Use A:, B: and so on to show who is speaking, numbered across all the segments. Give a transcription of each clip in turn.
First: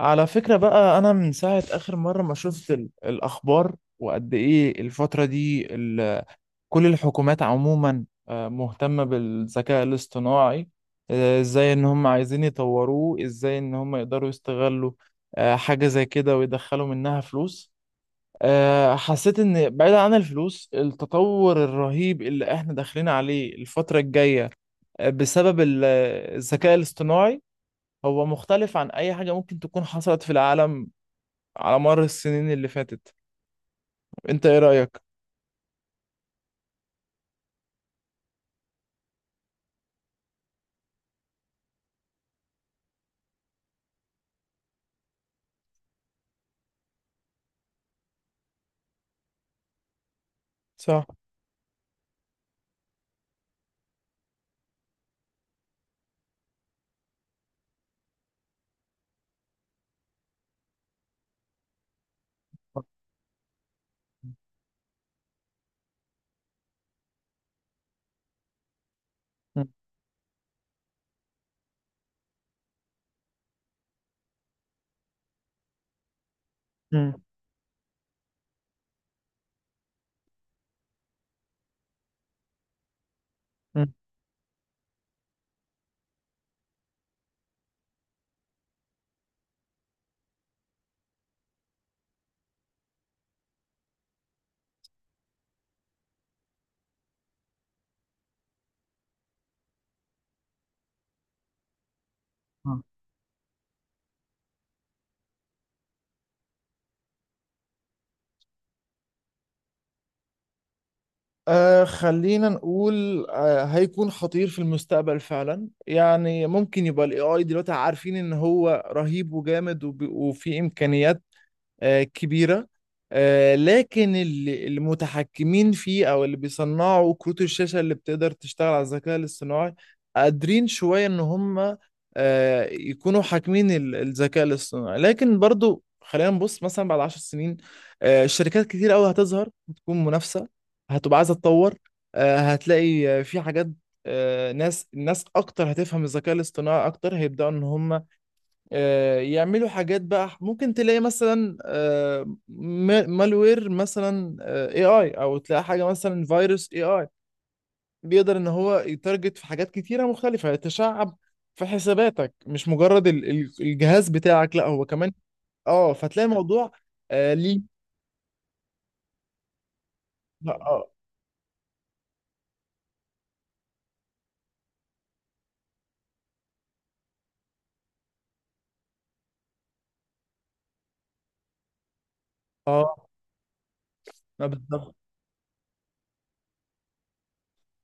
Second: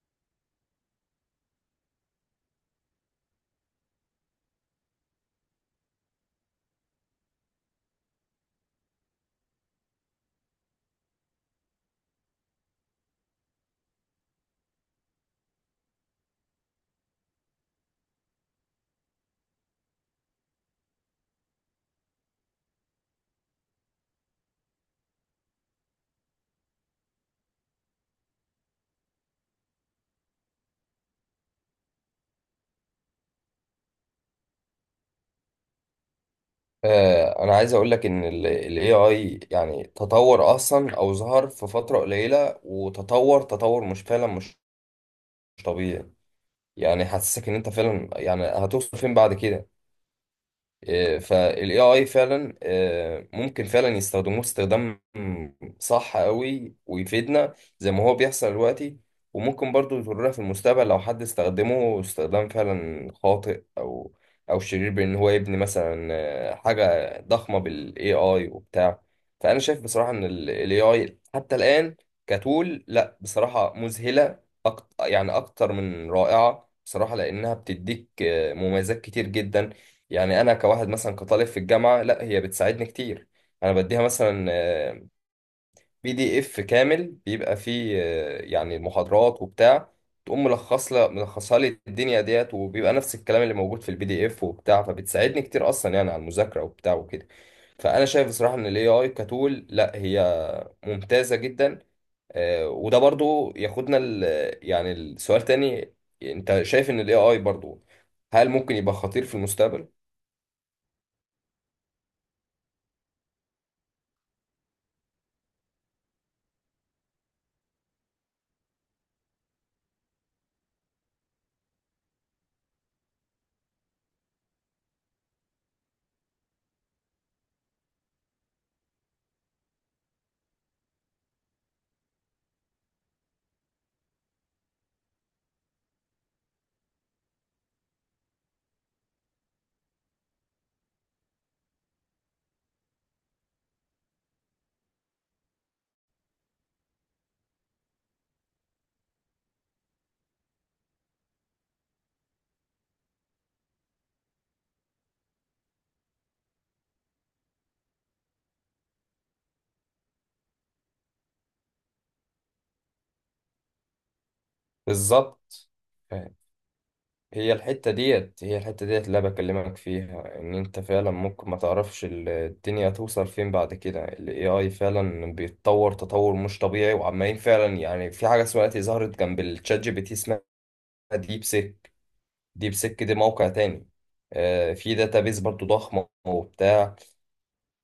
A: على فكرة بقى، أنا من ساعة آخر مرة ما شفت الأخبار وقد إيه الفترة دي كل الحكومات عموما مهتمة بالذكاء الاصطناعي. إزاي إن هم عايزين يطوروه، إزاي إن هم يقدروا يستغلوا حاجة زي كده ويدخلوا منها فلوس. حسيت إن بعيدا عن الفلوس التطور الرهيب اللي إحنا داخلين عليه الفترة الجاية بسبب الذكاء الاصطناعي هو مختلف عن أي حاجة ممكن تكون حصلت في العالم على مر السنين اللي فاتت. انت ايه رأيك؟
B: انا عايز اقول لك ان ال AI يعني تطور اصلا او ظهر في فترة قليلة وتطور تطور مش فعلا مش مش طبيعي. يعني حاسسك ان انت فعلا يعني هتوصل فين بعد كده.
A: صح.
B: فالاي اي فعلا، ممكن فعلا يستخدموه استخدام صح قوي ويفيدنا زي ما هو بيحصل دلوقتي. وممكن برضو يضرنا في المستقبل لو حد استخدمه استخدام فعلا خاطئ او شرير، بان هو يبني مثلا حاجة ضخمة بالاي اي وبتاع. فانا
A: مم.
B: شايف بصراحة ان الاي اي حتى الان كتول لا بصراحة مذهلة. أكتر يعني اكتر من رائعة
A: مم.
B: بصراحة، لانها بتديك مميزات كتير جدا. يعني انا كواحد مثلا كطالب في الجامعه لا هي بتساعدني كتير. انا
A: مم.
B: بديها مثلا بي دي اف كامل بيبقى فيه يعني محاضرات وبتاع، تقوم ملخصها لي الدنيا ديت، وبيبقى نفس الكلام اللي موجود في البي دي اف وبتاع، فبتساعدني كتير اصلا يعني على المذاكره وبتاع وكده. فانا شايف بصراحه ان الاي اي كتول لا هي ممتازه جدا. وده برضو ياخدنا يعني السؤال تاني، انت شايف ان الاي اي برضو هل ممكن يبقى خطير في المستقبل؟
A: خلينا نقول هيكون خطير في المستقبل فعلا. يعني ممكن يبقى الاي اي دلوقتي عارفين ان هو رهيب وجامد وفي امكانيات كبيرة. لكن اللي المتحكمين فيه أو اللي بيصنعوا كروت الشاشة اللي بتقدر تشتغل على الذكاء الاصطناعي قادرين شوية إن هم يكونوا حاكمين الذكاء الاصطناعي. لكن برضو خلينا نبص مثلا بعد 10 سنين. شركات كتير قوي هتظهر، هتكون منافسة، هتبقى عايزة تطور. هتلاقي في حاجات. الناس اكتر هتفهم الذكاء الاصطناعي اكتر، هيبداوا ان هم يعملوا حاجات. بقى ممكن تلاقي مثلا مالوير مثلا اي اي، او تلاقي حاجه مثلا فيروس اي اي بيقدر ان هو يتارجت في حاجات كتيره مختلفه، يتشعب في حساباتك، مش مجرد الجهاز بتاعك، لا هو كمان.
B: بالظبط.
A: اه، فتلاقي
B: فاهم.
A: الموضوع.
B: هي
A: ليه؟
B: الحتة ديت هي الحتة ديت اللي أنا بكلمك فيها، إن أنت
A: اه.
B: فعلا ممكن ما تعرفش الدنيا توصل فين بعد كده. ال AI فعلا بيتطور تطور مش طبيعي، وعمالين فعلا يعني في حاجة اسمها دلوقتي ظهرت جنب الشات جي بي تي اسمها ديب سيك. ديب
A: اه.
B: سيك دي موقع تاني،
A: بالظبط.
B: في داتابيز برضو ضخمة وبتاع.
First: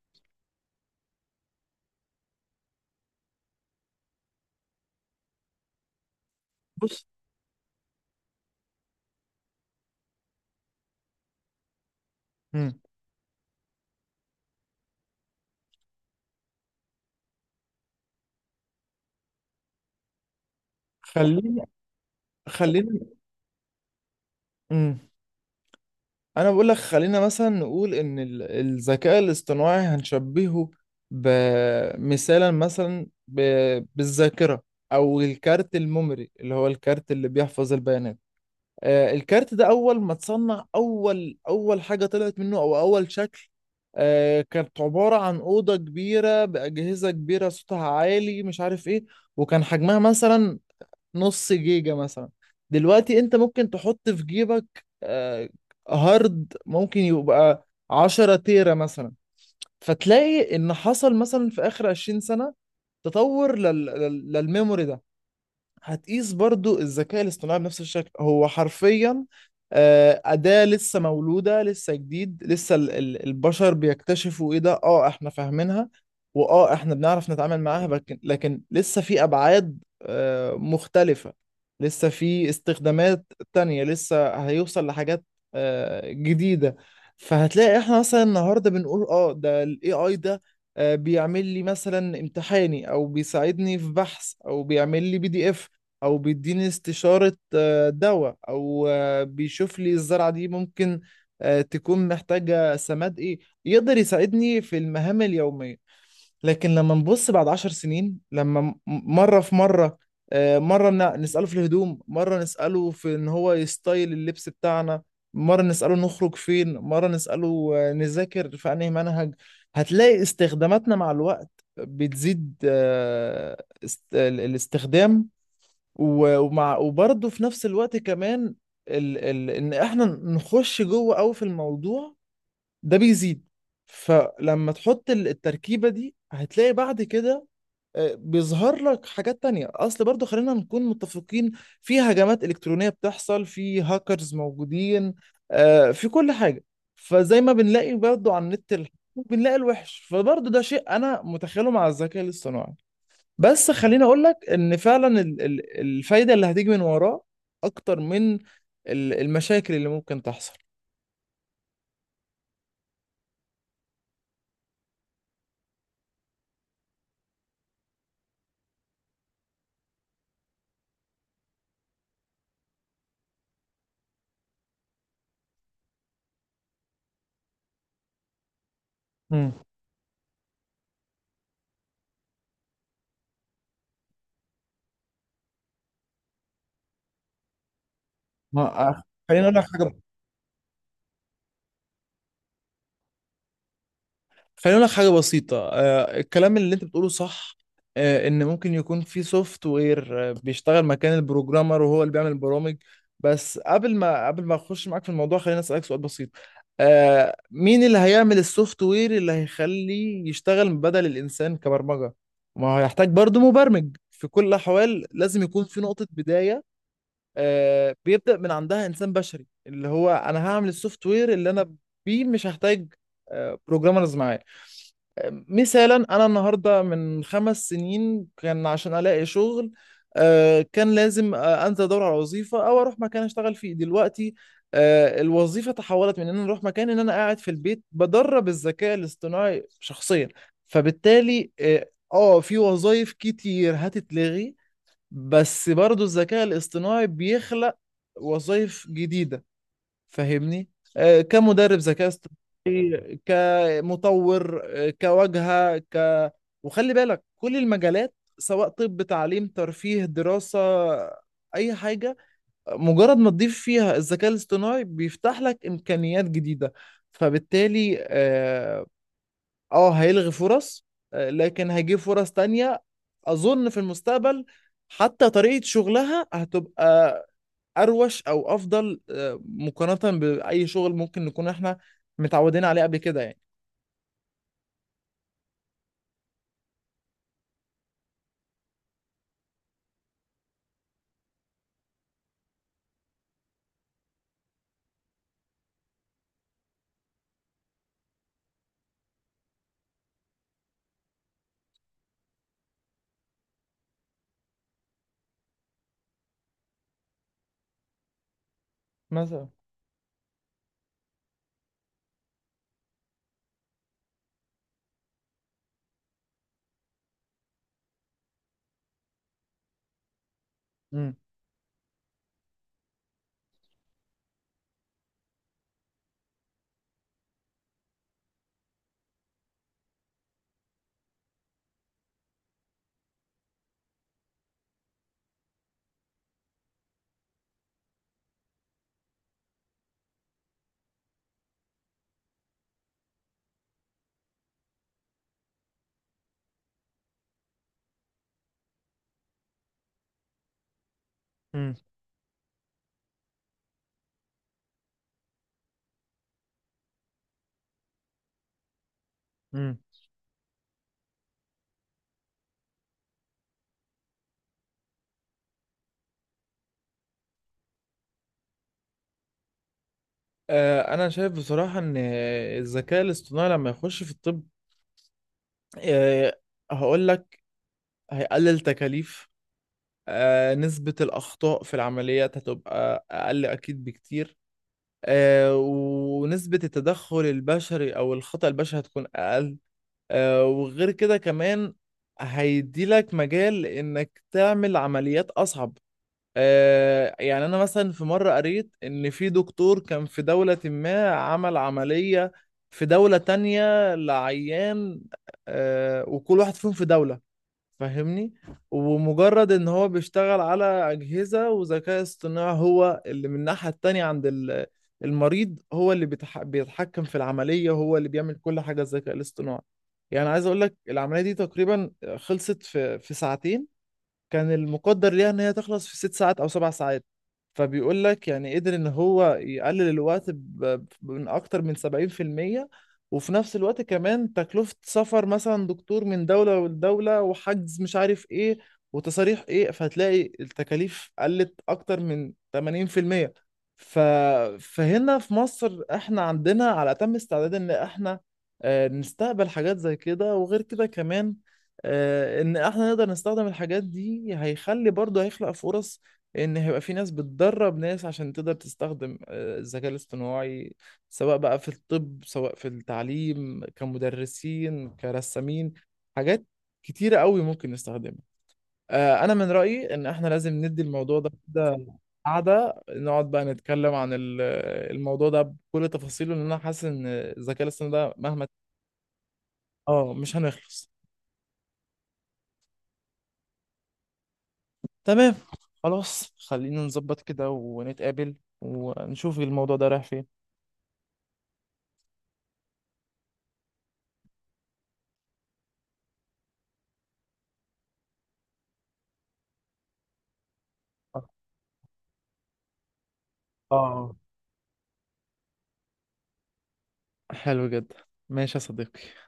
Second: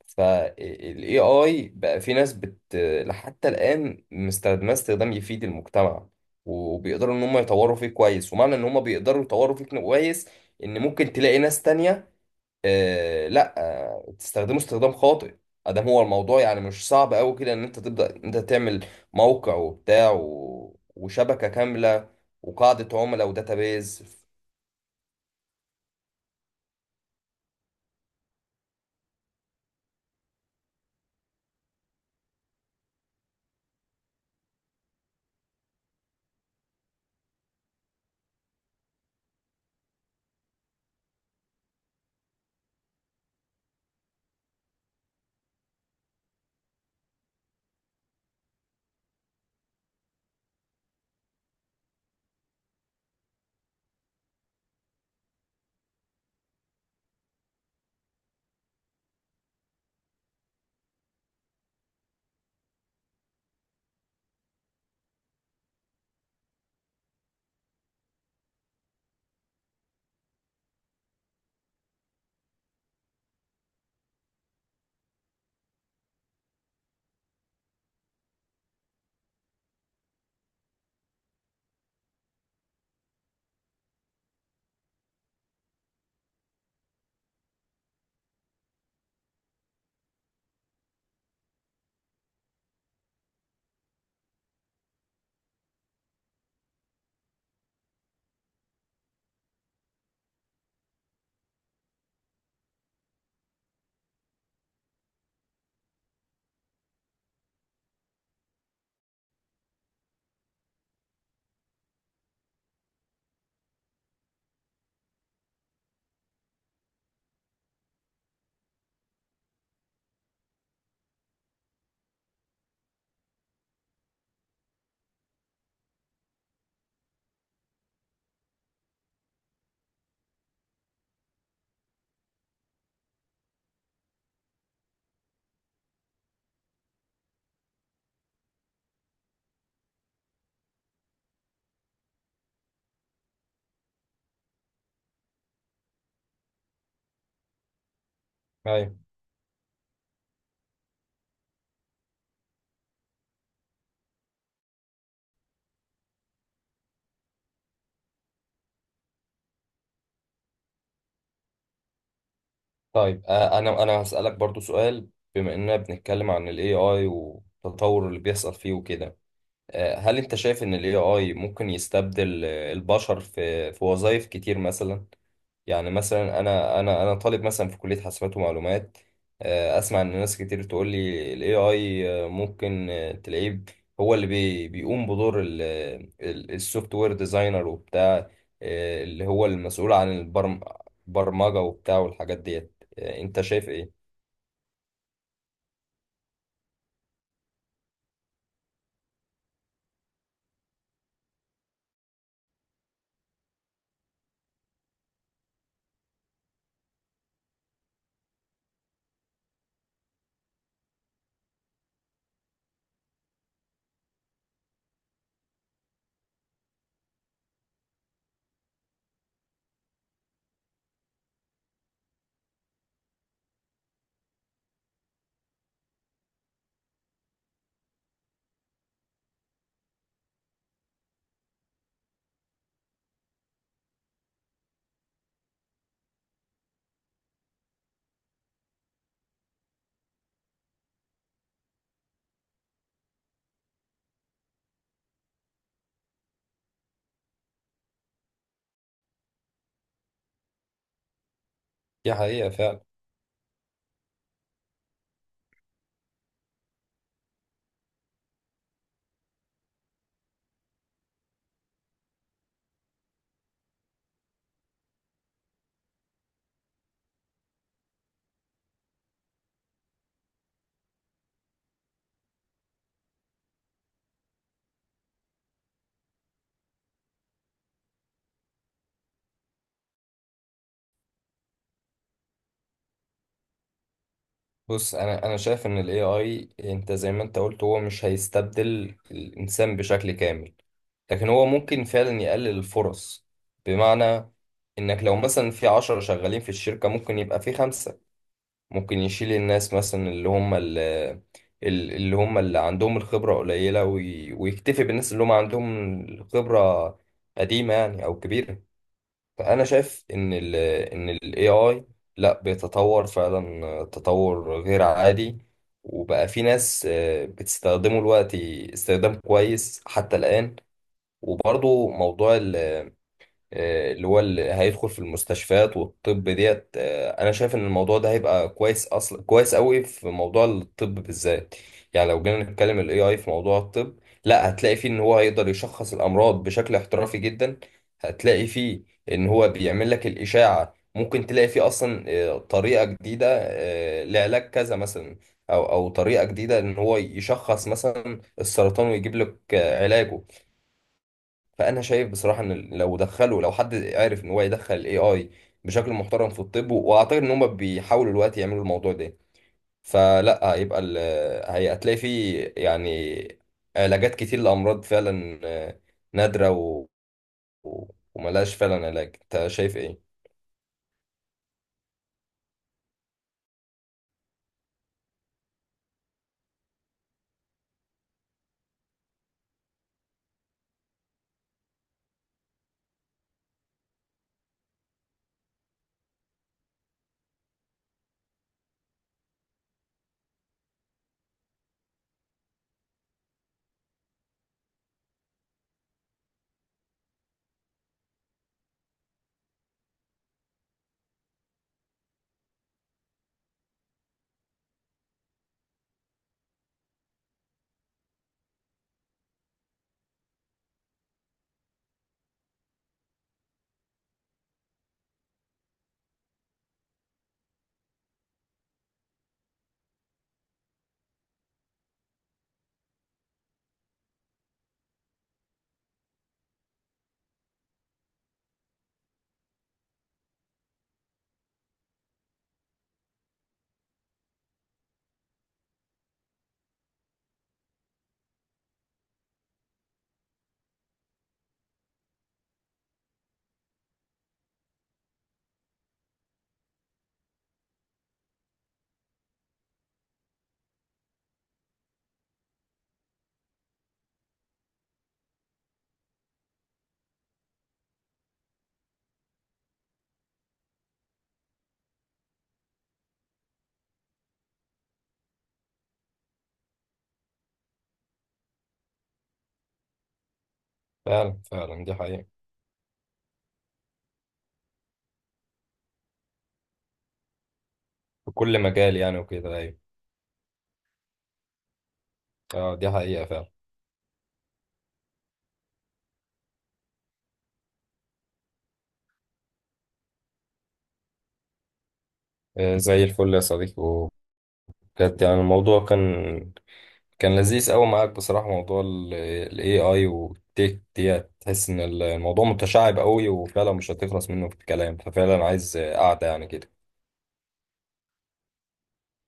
B: فالاي اي بقى في ناس حتى الان مستخدماه استخدام يفيد المجتمع،
A: بص.
B: وبيقدروا ان هم يطوروا فيه كويس. ومعنى ان هم بيقدروا يطوروا فيه كويس ان ممكن تلاقي ناس تانية،
A: مم.
B: لا، تستخدمه استخدام خاطئ. ادام هو الموضوع يعني مش صعب قوي كده ان انت تبدا انت تعمل موقع وبتاع، و... وشبكة
A: خليني
B: كاملة، وقاعدة
A: خليني
B: عملاء وداتابيز.
A: مم. انا بقول لك خلينا مثلا نقول ان الذكاء الاصطناعي هنشبهه بمثالا مثلا بالذاكره، او الكارت الميموري اللي هو الكارت اللي بيحفظ البيانات. الكارت ده اول ما اتصنع، اول حاجه طلعت منه، او اول شكل. كانت عباره عن اوضه كبيره باجهزه كبيره صوتها عالي، مش عارف ايه، وكان حجمها مثلا نص جيجا مثلا. دلوقتي انت ممكن تحط في جيبك هارد ممكن يبقى 10 تيرا مثلا. فتلاقي ان حصل مثلا في اخر 20 سنة تطور للميموري ده. هتقيس برضو الذكاء الاصطناعي بنفس الشكل. هو حرفيا أداة لسه مولودة، لسه جديد. لسه البشر بيكتشفوا ايه ده. اه احنا فاهمينها، واه احنا بنعرف نتعامل معاها. لكن لسه في أبعاد مختلفة، لسه في استخدامات تانية، لسه هيوصل لحاجات جديدة. فهتلاقي احنا مثلا النهاردة بنقول ده ال AI ده بيعمل لي مثلا امتحاني، او بيساعدني في بحث، او بيعمل لي PDF، او بيديني استشارة دواء، او بيشوف لي الزرعة دي ممكن تكون محتاجة سماد ايه. يقدر يساعدني في المهام اليومية. لكن لما نبص بعد 10 سنين، مرة في مرة، مرة نسأله في الهدوم، مرة نسأله في ان هو يستايل اللبس بتاعنا، مرة نسأله نخرج فين، مرة نسأله نذاكر في انهي منهج. هتلاقي استخداماتنا مع الوقت بتزيد، الاستخدام و- ومع وبرضه في نفس الوقت كمان ان احنا نخش جوه قوي في الموضوع ده بيزيد. فلما تحط التركيبة دي، هتلاقي بعد كده بيظهر لك حاجات تانية. اصل برضه خلينا نكون متفقين، في هجمات الكترونية بتحصل، في هاكرز موجودين في كل حاجة. فزي ما بنلاقي برضه على النت الحلو، بنلاقي الوحش، فبرضه ده شيء انا متخيله مع الذكاء الاصطناعي. بس خليني اقول لك ان فعلا الفايده اللي هتيجي من وراه اكتر من المشاكل اللي ممكن تحصل.
B: طيب، انا هسألك برضو سؤال. بما اننا بنتكلم عن ال AI والتطور اللي بيحصل فيه وكده، هل انت شايف ان ال AI ممكن يستبدل البشر في وظائف كتير مثلا؟ يعني مثلا انا طالب مثلا في كليه حاسبات ومعلومات.
A: امم
B: اسمع ان ناس كتير تقول لي الاي اي ممكن، تلاقيه هو اللي بيقوم بدور السوفت وير ديزاينر وبتاع،
A: ما
B: اللي
A: خليني
B: هو
A: اقول لك
B: المسؤول
A: حاجه
B: عن البرمجه وبتاع والحاجات ديت. انت شايف ايه؟
A: خليني اقول لك حاجه بسيطه. الكلام اللي انت بتقوله صح. ان ممكن يكون في سوفت وير بيشتغل مكان البروجرامر وهو اللي بيعمل البرامج. بس قبل ما اخش معاك في الموضوع، خليني اسالك سؤال بسيط. مين اللي هيعمل السوفت وير اللي هيخليه يشتغل بدل الانسان كبرمجه؟ ما هو هيحتاج برضه مبرمج في كل الاحوال، لازم يكون في نقطه بدايه بيبدا من عندها انسان بشري، اللي هو انا هعمل السوفت وير اللي انا بيه مش هحتاج بروجرامرز معايا. مثالا انا النهارده، من 5 سنين كان عشان الاقي شغل كان لازم انزل ادور على وظيفه او اروح مكان اشتغل فيه. دلوقتي الوظيفه تحولت من ان انا اروح مكان ان انا قاعد في البيت بدرب الذكاء الاصطناعي شخصيا. فبالتالي في وظائف كتير هتتلغي، بس برضو الذكاء الاصطناعي بيخلق وظائف جديدة. فاهمني؟ كمدرب ذكاء
B: دي حقيقه فعلا.
A: اصطناعي، كمطور، كواجهة، وخلي بالك كل المجالات، سواء طب، تعليم، ترفيه، دراسة، أي حاجة، مجرد ما تضيف فيها الذكاء الاصطناعي بيفتح لك إمكانيات جديدة. فبالتالي هيلغي فرص، لكن هيجيب فرص تانية. أظن في المستقبل حتى طريقة شغلها هتبقى اروش او افضل مقارنه باي شغل ممكن نكون احنا متعودين عليه قبل كده. يعني
B: بص، انا شايف ان الاي اي، انت زي ما انت قلت، هو مش هيستبدل الانسان بشكل كامل، لكن هو ممكن فعلا يقلل الفرص. بمعنى انك لو مثلا في 10 شغالين في الشركة ممكن يبقى في 5. ممكن يشيل الناس مثلا اللي هم اللي هم اللي عندهم الخبرة قليلة، وي- ويكتفي بالناس اللي هم عندهم الخبرة قديمة يعني او كبيرة.
A: مثلا.
B: فانا شايف ان ال AI لا بيتطور فعلا تطور غير عادي، وبقى في ناس بتستخدمه دلوقتي استخدام كويس حتى الآن.
A: مم.
B: وبرضو موضوع اللي هو اللي هيدخل في المستشفيات والطب ديت. انا شايف ان الموضوع ده هيبقى كويس اصلا، كويس قوي في موضوع الطب بالذات. يعني لو جينا نتكلم الاي اي في موضوع الطب، لا هتلاقي فيه ان هو هيقدر يشخص الامراض بشكل احترافي جدا. هتلاقي فيه ان هو بيعمل لك الاشاعة، ممكن تلاقي فيه اصلا طريقة جديدة لعلاج كذا مثلا، او طريقة جديدة ان هو يشخص مثلا السرطان ويجيب لك علاجه.
A: مم.
B: فانا شايف بصراحه ان لو حد عرف ان هو يدخل الاي اي بشكل محترم في الطب، واعتقد ان هم بيحاولوا دلوقتي يعملوا الموضوع ده.
A: مم.
B: فلا هيبقى ال- هي- هتلاقي فيه يعني علاجات كتير لامراض فعلا نادره و... و- وملهاش فعلا علاج. انت شايف ايه؟
A: انا شايف بصراحه ان الذكاء الاصطناعي لما يخش في الطب آه، هقول لك هيقلل تكاليف. نسبه الاخطاء في العمليات هتبقى اقل اكيد بكتير. ونسبه التدخل البشري او الخطأ البشري هتكون اقل. وغير كده كمان هيديلك مجال انك تعمل عمليات اصعب. يعني انا مثلا في مرة قريت ان في دكتور كان في دولة ما، عمل عملية في دولة تانية لعيان وكل واحد فيهم في دولة. فاهمني؟ ومجرد ان هو بيشتغل على اجهزه وذكاء اصطناعي هو اللي من الناحيه التانيه عند المريض، هو اللي بيتحكم في العمليه، هو اللي بيعمل كل حاجه، الذكاء الاصطناعي. يعني عايز اقول لك العمليه دي تقريبا خلصت في ساعتين. كان المقدر ليها ان هي تخلص في 6 ساعات او 7 ساعات. فبيقول لك يعني قدر ان هو يقلل الوقت من اكتر من 70%. وفي نفس الوقت كمان، تكلفة سفر مثلا دكتور من دولة لدولة، وحجز، مش عارف ايه، وتصاريح ايه، فهتلاقي التكاليف قلت اكتر من 80%. ف... فهنا في مصر احنا عندنا على اتم استعداد ان احنا نستقبل حاجات زي كده. وغير كده كمان ان احنا نقدر نستخدم الحاجات دي هيخلي، برضه هيخلق فرص، ان هيبقى في ناس بتدرب ناس عشان تقدر تستخدم الذكاء الاصطناعي، سواء بقى في الطب، سواء في التعليم، كمدرسين، كرسامين، حاجات كتيرة قوي ممكن نستخدمها. انا من رأيي ان احنا لازم ندي الموضوع ده
B: فعلا فعلا
A: كده
B: دي حقيقة.
A: قعدة، نقعد بقى نتكلم عن الموضوع ده بكل تفاصيله، لان انا حاسس ان الذكاء الاصطناعي ده
B: في
A: مهما
B: كل مجال يعني وكده، ايوه.
A: اه مش هنخلص.
B: اه دي حقيقة فعلا.
A: تمام. خلاص خلينا نظبط كده ونتقابل ونشوف الموضوع ده رايح فين.
B: زي الفل يا صديقي. وبجد يعني الموضوع كان لذيذ قوي معاك بصراحة. موضوع ال AI والتك دي تحس ان الموضوع متشعب قوي، وفعلا مش
A: اه،
B: هتخلص منه في الكلام. ففعلا عايز قعدة يعني كده
A: حلو جدا. ماشي يا صديقي.